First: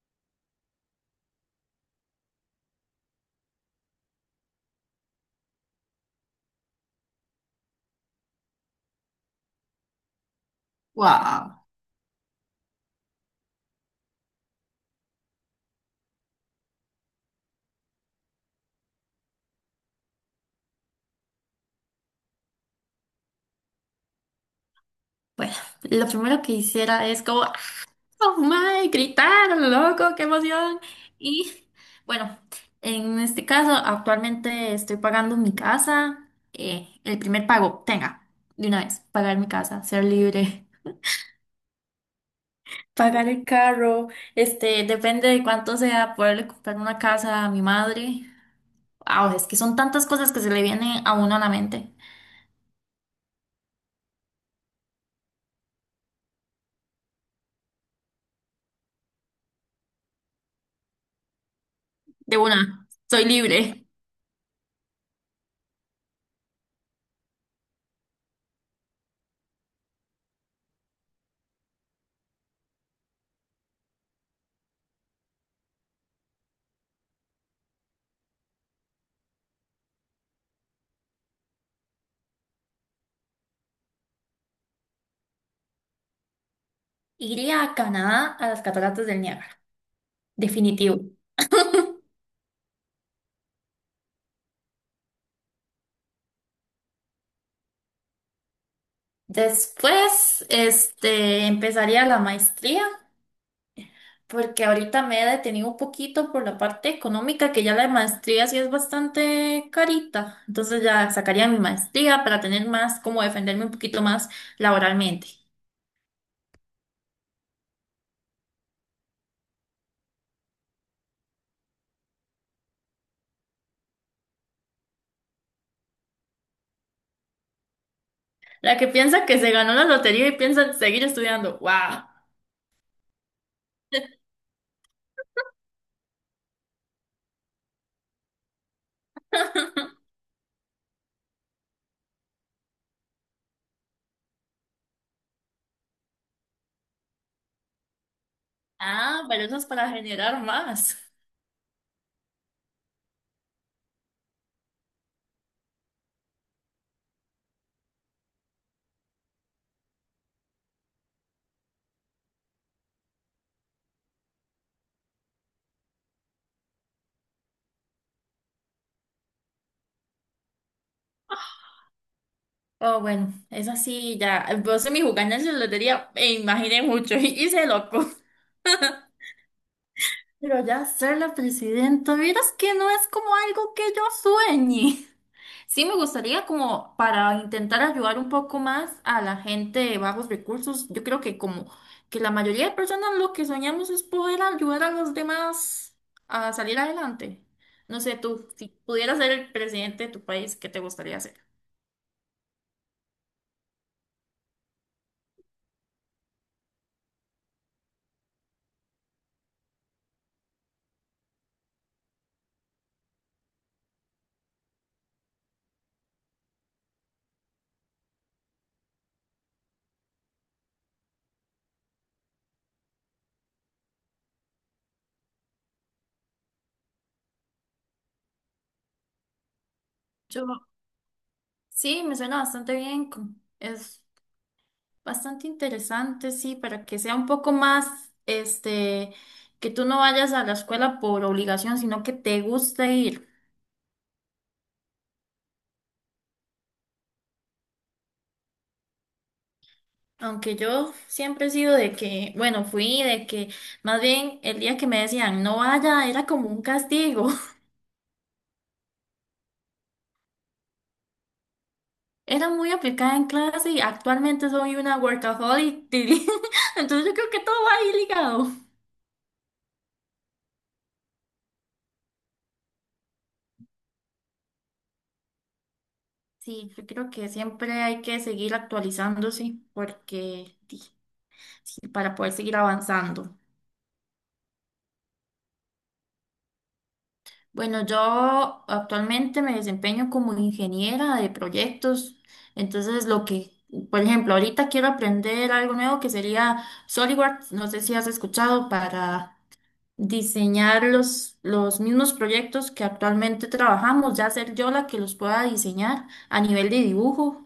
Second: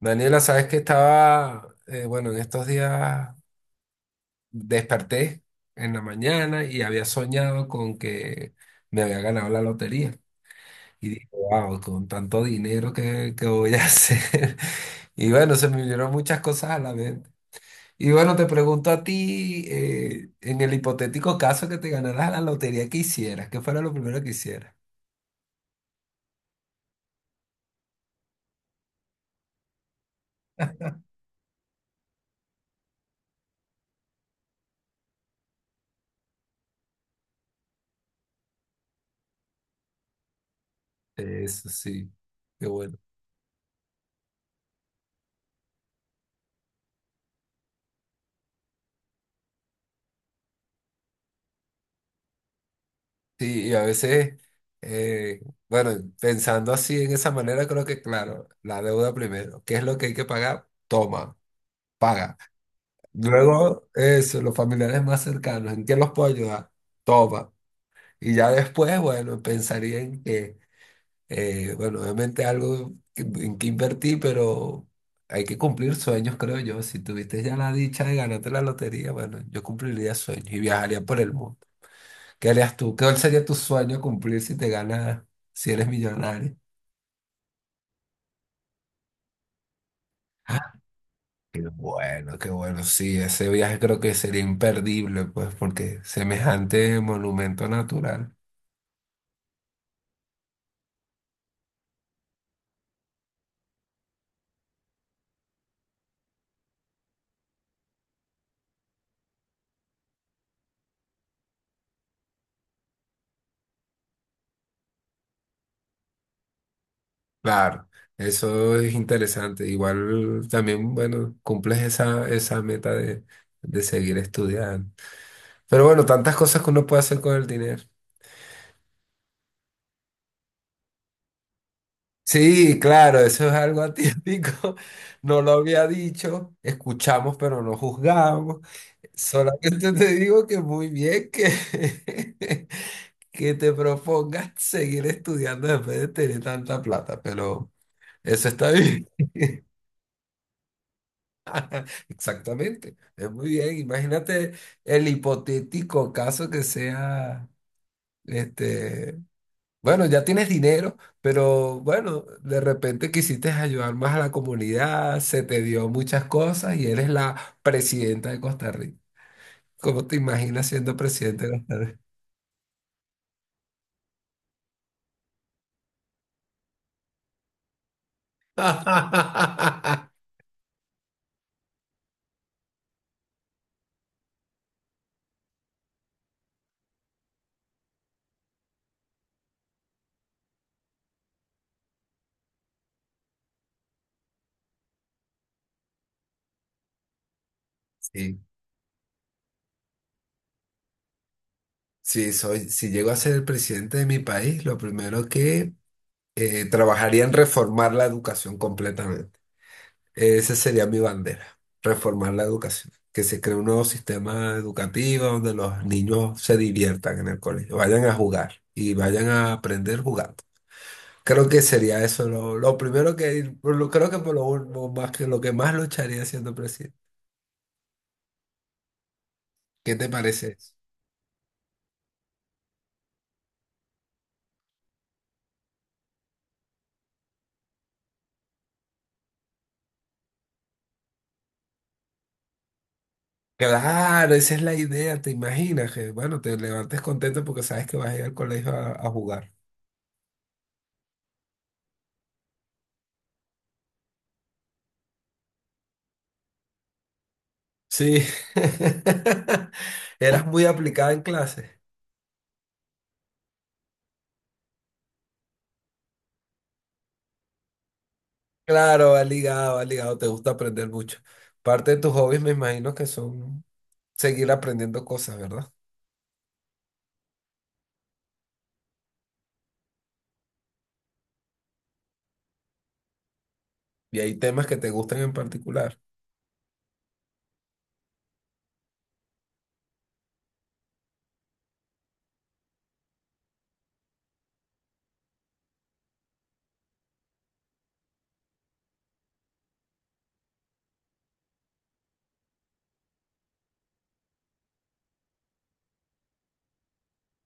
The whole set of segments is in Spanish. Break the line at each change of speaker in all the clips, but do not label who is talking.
Daniela, sabes que estaba, bueno, en estos días desperté en la mañana y había soñado con que me había ganado la lotería. Y dije,
Wow.
wow, con tanto dinero que voy a hacer. Y bueno, se me vinieron muchas cosas a la mente. Y bueno, te pregunto a ti, en el hipotético caso que te ganaras la lotería, ¿qué hicieras? ¿Qué fuera lo primero que hicieras?
Bueno, lo primero que hiciera es como, "Ah, oh my", gritar, loco, qué emoción. Y bueno, en este caso, actualmente estoy pagando mi casa, el primer pago, tenga, de una vez, pagar mi casa, ser libre,
Eso sí, qué bueno.
pagar el carro, depende de cuánto sea, poderle comprar una casa a mi madre. Wow, es que son tantas cosas que se le vienen a uno a la mente.
Sí, y a veces, eh, bueno, pensando así en esa manera, creo que claro, la deuda primero, ¿qué es lo que hay que pagar? Toma,
De
paga.
una, soy libre.
Luego, eso, los familiares más cercanos, ¿en qué los puedo ayudar? Toma. Y ya después, bueno, pensaría en bueno, obviamente en que invertí, pero hay que cumplir sueños, creo yo. Si tuviste ya la dicha de ganarte la lotería, bueno, yo cumpliría sueños y viajaría por el mundo. ¿Qué harías tú? ¿Cuál sería tu sueño cumplir si te ganas, si eres millonario?
Iría a Canadá a las cataratas del Niágara.
Ah,
Definitivo.
qué bueno, qué bueno. Sí, ese viaje creo que sería imperdible, pues, porque semejante monumento natural.
Después, empezaría la maestría, porque ahorita me he detenido un poquito por la parte económica, que ya la maestría sí es bastante carita. Entonces ya sacaría mi maestría para tener más, como defenderme un poquito más laboralmente.
Claro, eso es interesante. Igual también, bueno, cumples esa meta de seguir estudiando. Pero bueno, tantas cosas que uno puede hacer con el dinero.
La que piensa que se ganó la lotería y piensa seguir estudiando. ¡Wow!
Sí, claro, eso es algo atípico. No lo había dicho. Escuchamos, pero no juzgamos. Solamente te digo que muy bien que, que te propongas seguir estudiando después de tener tanta plata, pero eso está bien.
Ah, pero eso es para generar más.
Exactamente, es muy bien. Imagínate el hipotético caso que sea, este, bueno, ya tienes dinero, pero bueno, de repente quisiste ayudar más a la comunidad, se te dio muchas cosas y eres la presidenta de Costa Rica. ¿Cómo te imaginas siendo presidente de Costa Rica?
Oh, bueno, eso sí, ya. Vos en mi jugada en la lotería me imaginé mucho y hice loco. Pero ya ser la presidenta, vieras que no es como algo que yo sueñe. Sí me gustaría como para intentar ayudar un poco más a la gente de bajos recursos. Yo creo que como que la mayoría de personas lo que soñamos es poder ayudar a los demás a salir adelante. No sé,
Sí,
tú, si pudieras ser el presidente de tu país, ¿qué te gustaría hacer?
sí, soy, si llego a ser el presidente de mi país, lo primero que trabajaría en reformar la educación completamente. Esa sería mi bandera, reformar la educación. Que se cree un nuevo sistema educativo donde los niños se diviertan en el colegio, vayan a jugar y vayan a aprender jugando. Creo que sería eso lo primero que, creo que lo más que más lucharía siendo presidente. ¿Qué te
Yo,
parece eso?
sí, me suena bastante bien. Es Bastante interesante, sí, para que sea un poco más, este, que tú no vayas a la escuela por obligación, sino que te guste ir.
Claro, esa es la idea, te imaginas que, bueno, te levantes contento porque sabes que vas a ir al colegio a jugar.
Aunque yo siempre he sido de que, bueno, más bien el día que me decían no vaya era como un castigo.
Sí, eras muy aplicada en clase.
Era muy aplicada en clase y actualmente soy una workaholic. Entonces yo creo que todo va ahí ligado.
Claro, va ligado, te gusta aprender mucho. Parte de tus hobbies me imagino que son seguir aprendiendo cosas, ¿verdad?
Sí, yo creo que siempre hay que seguir actualizándose porque, sí, para poder seguir avanzando.
Y hay temas que te gustan en particular.
Bueno, yo actualmente me desempeño como ingeniera de proyectos, entonces lo que, por ejemplo, ahorita quiero aprender algo nuevo que sería SolidWorks, no sé si has escuchado, para diseñar los mismos proyectos que actualmente trabajamos, ya ser yo la que los pueda diseñar a nivel de dibujo,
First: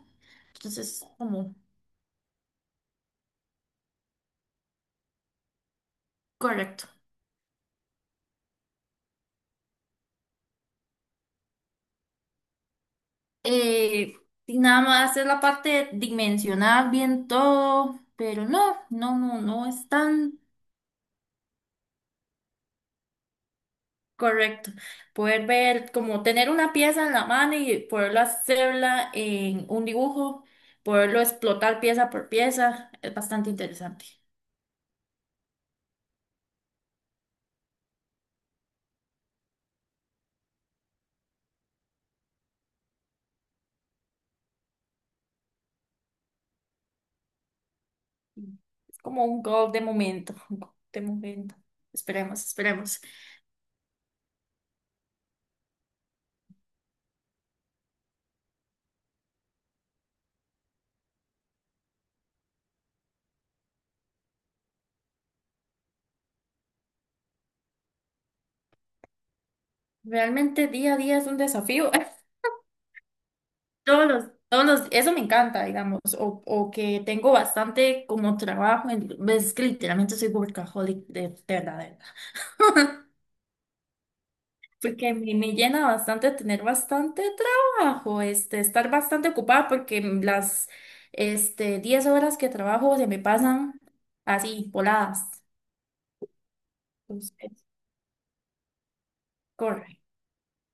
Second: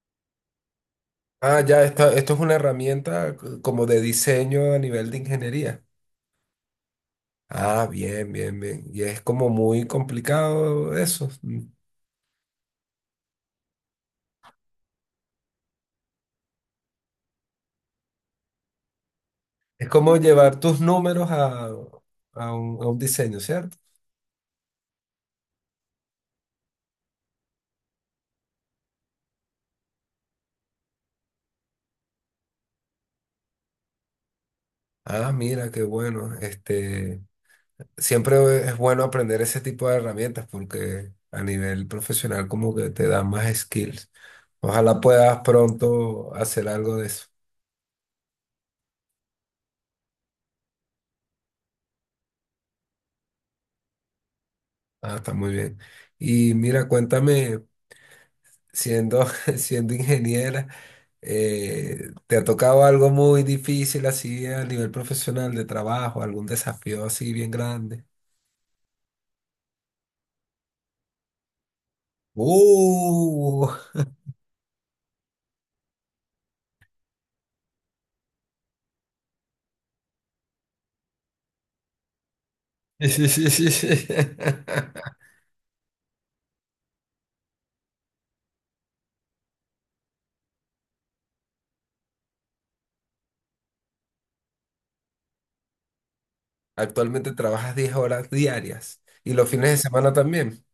entonces como
Ah, ya, esto es una como de diseño a nivel de ingeniería.
correcto.
Ah, bien, bien, bien. Y es como muy complicado eso.
Eh, y nada más es la parte de dimensionar bien todo, pero no
Es
es
como
tan...
llevar tus números a un diseño, ¿cierto?
Correcto. Poder ver, como tener una pieza en la mano y poderlo hacerla en un dibujo, poderlo explotar pieza por pieza, es bastante interesante.
Ah, mira, qué bueno. Este, siempre es bueno aprender ese tipo de herramientas porque a nivel profesional como que te dan más skills. Ojalá puedas pronto hacer algo de eso.
Es como un gol de momento, un gol de momento. Esperemos, esperemos.
Ah, está muy bien. Y mira, cuéntame, siendo, siendo ingeniera, ¿te ha tocado algo muy difícil así a nivel profesional de trabajo, algún desafío así bien grande?
Realmente día a día es un desafío.
¡Uh!
Eso me encanta, digamos, o que tengo bastante como trabajo, en, es que literalmente soy workaholic de verdad.
Sí, sí, sí, sí, sí.
Porque me llena bastante tener bastante trabajo, estar bastante ocupada porque 10 horas que trabajo se me pasan así, voladas.
Actualmente
Entonces,
trabajas 10 horas diarias y los fines de
corre.
semana también.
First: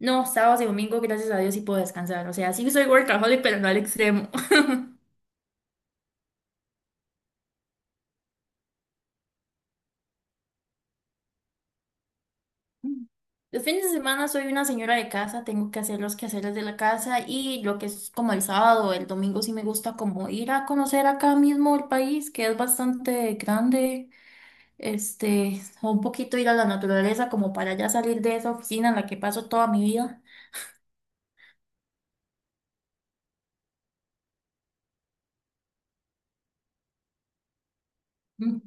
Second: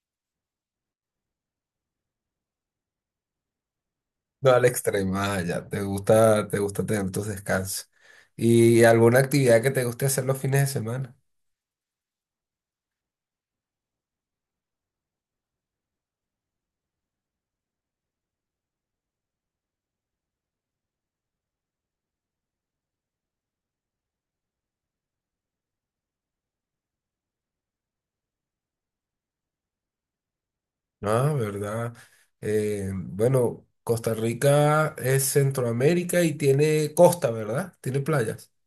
No, sábados y domingo, gracias a Dios, sí puedo descansar. O sea, sí soy workaholic, pero no al extremo.
No, al extremo, ah, ya, te gusta tener tus descansos. ¿Y alguna actividad que te guste hacer los fines de semana?
Los fines de semana soy una señora de casa, tengo que hacer los quehaceres de la casa y lo que es como el sábado, el domingo sí me gusta como ir a conocer acá mismo el país, que es bastante grande. O un poquito ir a la naturaleza como para ya salir de esa oficina en la que paso toda mi vida.
Ah, verdad. Bueno, Costa Rica es Centroamérica y tiene costa, ¿verdad? Tiene playas.
Mm,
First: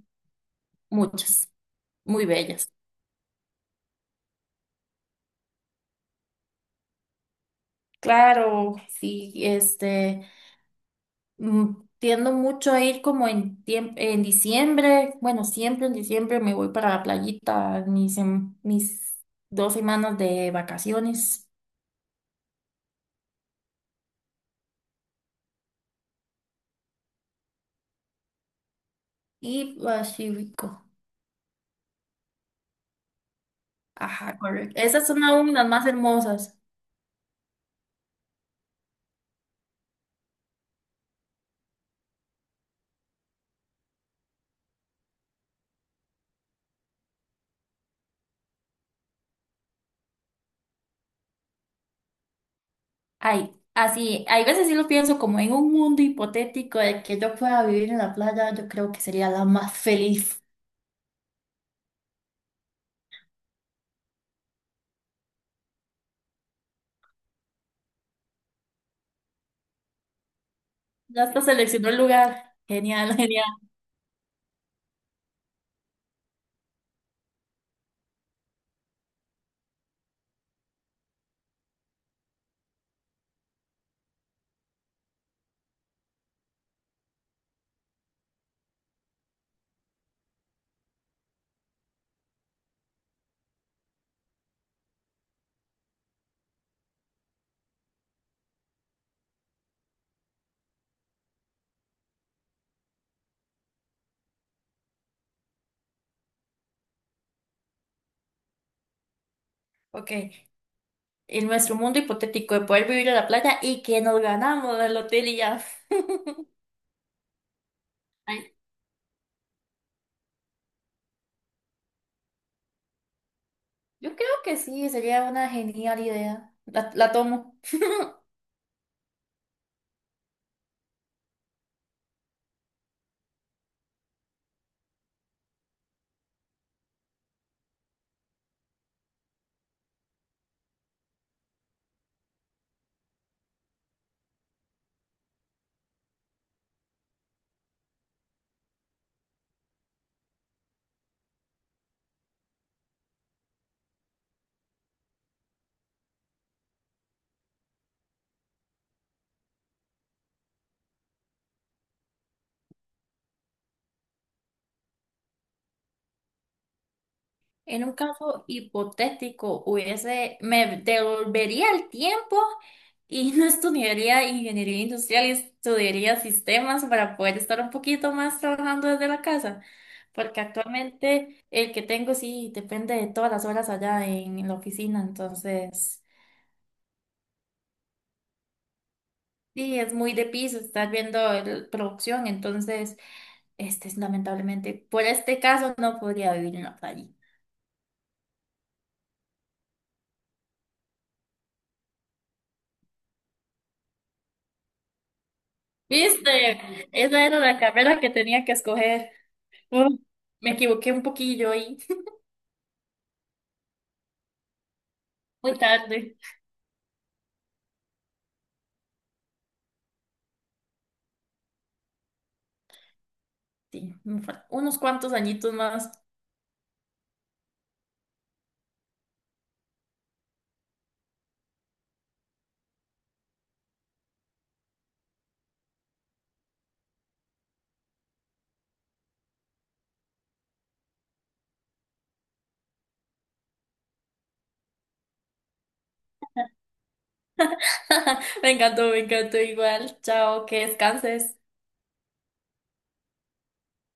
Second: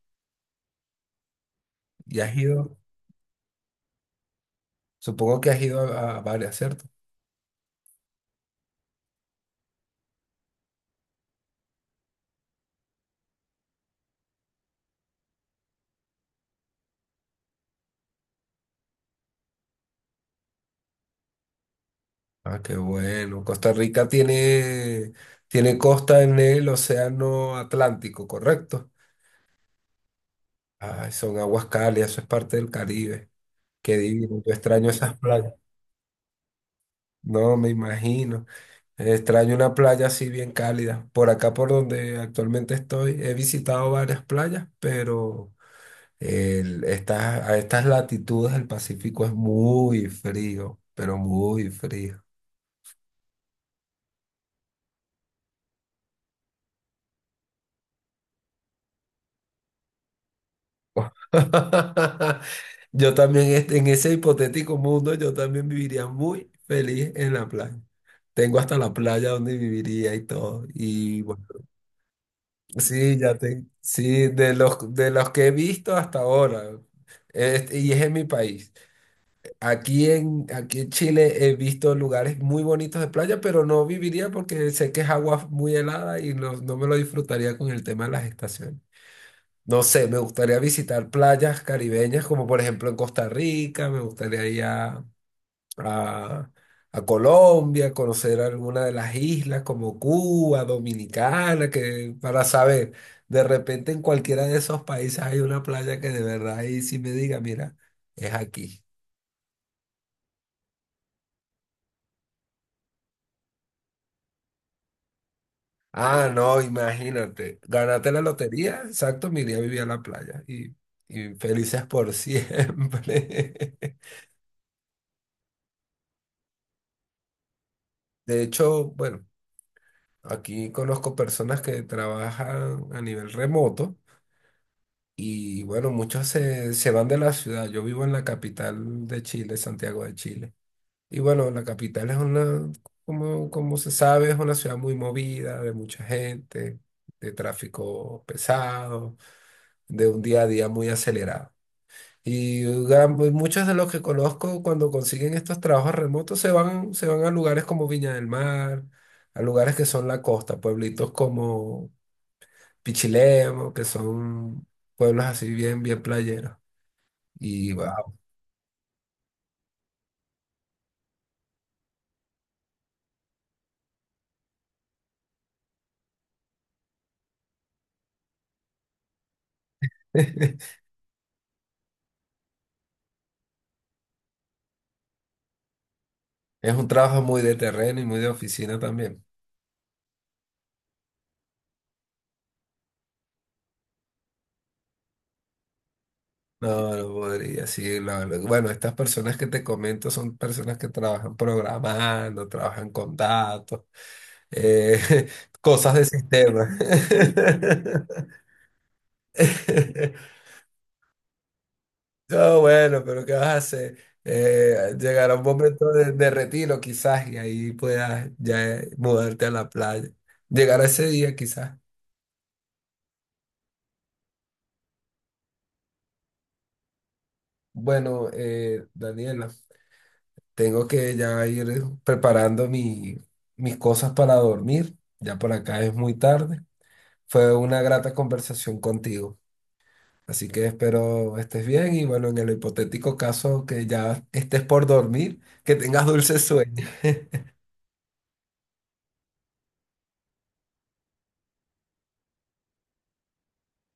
muchas,
Y
muy
has
bellas.
ido, supongo que has ido a varias, ¿cierto?
Claro, sí, tiendo mucho a ir como en en diciembre, bueno, siempre en diciembre me voy para la playita, mis 2 semanas de vacaciones
Ah, qué bueno. Costa Rica tiene, tiene costa en el Océano Atlántico, ¿correcto?
y Pacífico.
Ay, son aguas cálidas, eso es parte del Caribe. Qué
Ajá,
divino, yo
correcto.
extraño
Esas
esas
son
playas.
aún las más hermosas.
No, me imagino. Extraño una playa así bien cálida. Por acá, por donde actualmente estoy, he visitado varias playas, pero estas, a estas latitudes el Pacífico es muy frío, pero muy frío.
Ay, así, hay veces sí lo pienso como en un mundo hipotético de que yo pueda vivir en la playa, yo creo que sería la más feliz.
Yo también, en ese hipotético mundo, yo también viviría muy feliz en la playa. Tengo hasta la playa donde viviría y todo. Y
Ya hasta
bueno,
seleccionó el lugar. Genial,
sí, ya
genial.
te, sí, de los que he visto hasta ahora, este, y es en mi país. Aquí en Chile he visto lugares muy bonitos de playa, pero no viviría porque sé que es agua muy helada y no, no me lo disfrutaría con el tema de las estaciones. No sé, me gustaría visitar playas caribeñas, como por ejemplo en Costa Rica, me gustaría ir a- a Colombia, conocer alguna de las islas como Cuba, Dominicana, que para saber, de repente en cualquiera de esos países hay una playa que de verdad ahí sí me diga, mira, es aquí.
Ok, en nuestro mundo hipotético de poder vivir en la playa y que nos ganamos el hotel y ya.
Ah, no, imagínate, ganaste la lotería, exacto, me iría a vivir a la playa y felices por siempre.
Yo creo que sí, sería una genial idea. La tomo.
De hecho, bueno. Aquí conozco personas que trabajan a nivel remoto y bueno, muchos se van de la ciudad. Yo vivo en la capital de Chile, Santiago de Chile. Y bueno, la capital es una, como, como se sabe, es una ciudad muy movida, de mucha gente, de tráfico pesado, de un día a día muy acelerado. Y pues, muchos de los que conozco cuando consiguen estos trabajos remotos se van a lugares como Viña del Mar, a lugares que son la costa, pueblitos como Pichilemu, que son pueblos así bien, bien playeros. Y
En un
wow,
caso hipotético, hubiese, me devolvería el tiempo y no estudiaría ingeniería industrial y estudiaría sistemas para poder estar un poquito más trabajando desde la casa. Porque
es
actualmente el que tengo sí depende de todas las horas allá en la oficina, entonces
un trabajo muy de terreno y muy de oficina también.
sí, es muy de piso estar viendo producción, entonces este es lamentablemente, por este caso no podría vivir en la
No, no
playa.
podría, sí, la- la- Bueno, estas personas que te comento son personas que trabajan programando, trabajan con datos, eh, cosas de sistema.
¿Viste? Esa era la carrera que tenía que escoger. Uh, me equivoqué un poquillo ahí.
No, bueno, pero ¿qué vas a hacer? Llegará un
Muy
momento
tarde.
de retiro quizás y ahí puedas ya, mudarte a la playa. Llegará ese día quizás.
Sí, unos cuantos añitos más.
Bueno, Daniela, tengo que ya ir preparando mi, mis cosas para dormir. Ya por acá es muy tarde. Fue una grata conversación contigo. Así que espero estés bien y bueno, en el hipotético caso que ya estés por dormir, que tengas dulces sueños.
Me encantó igual. Chao, que descanses.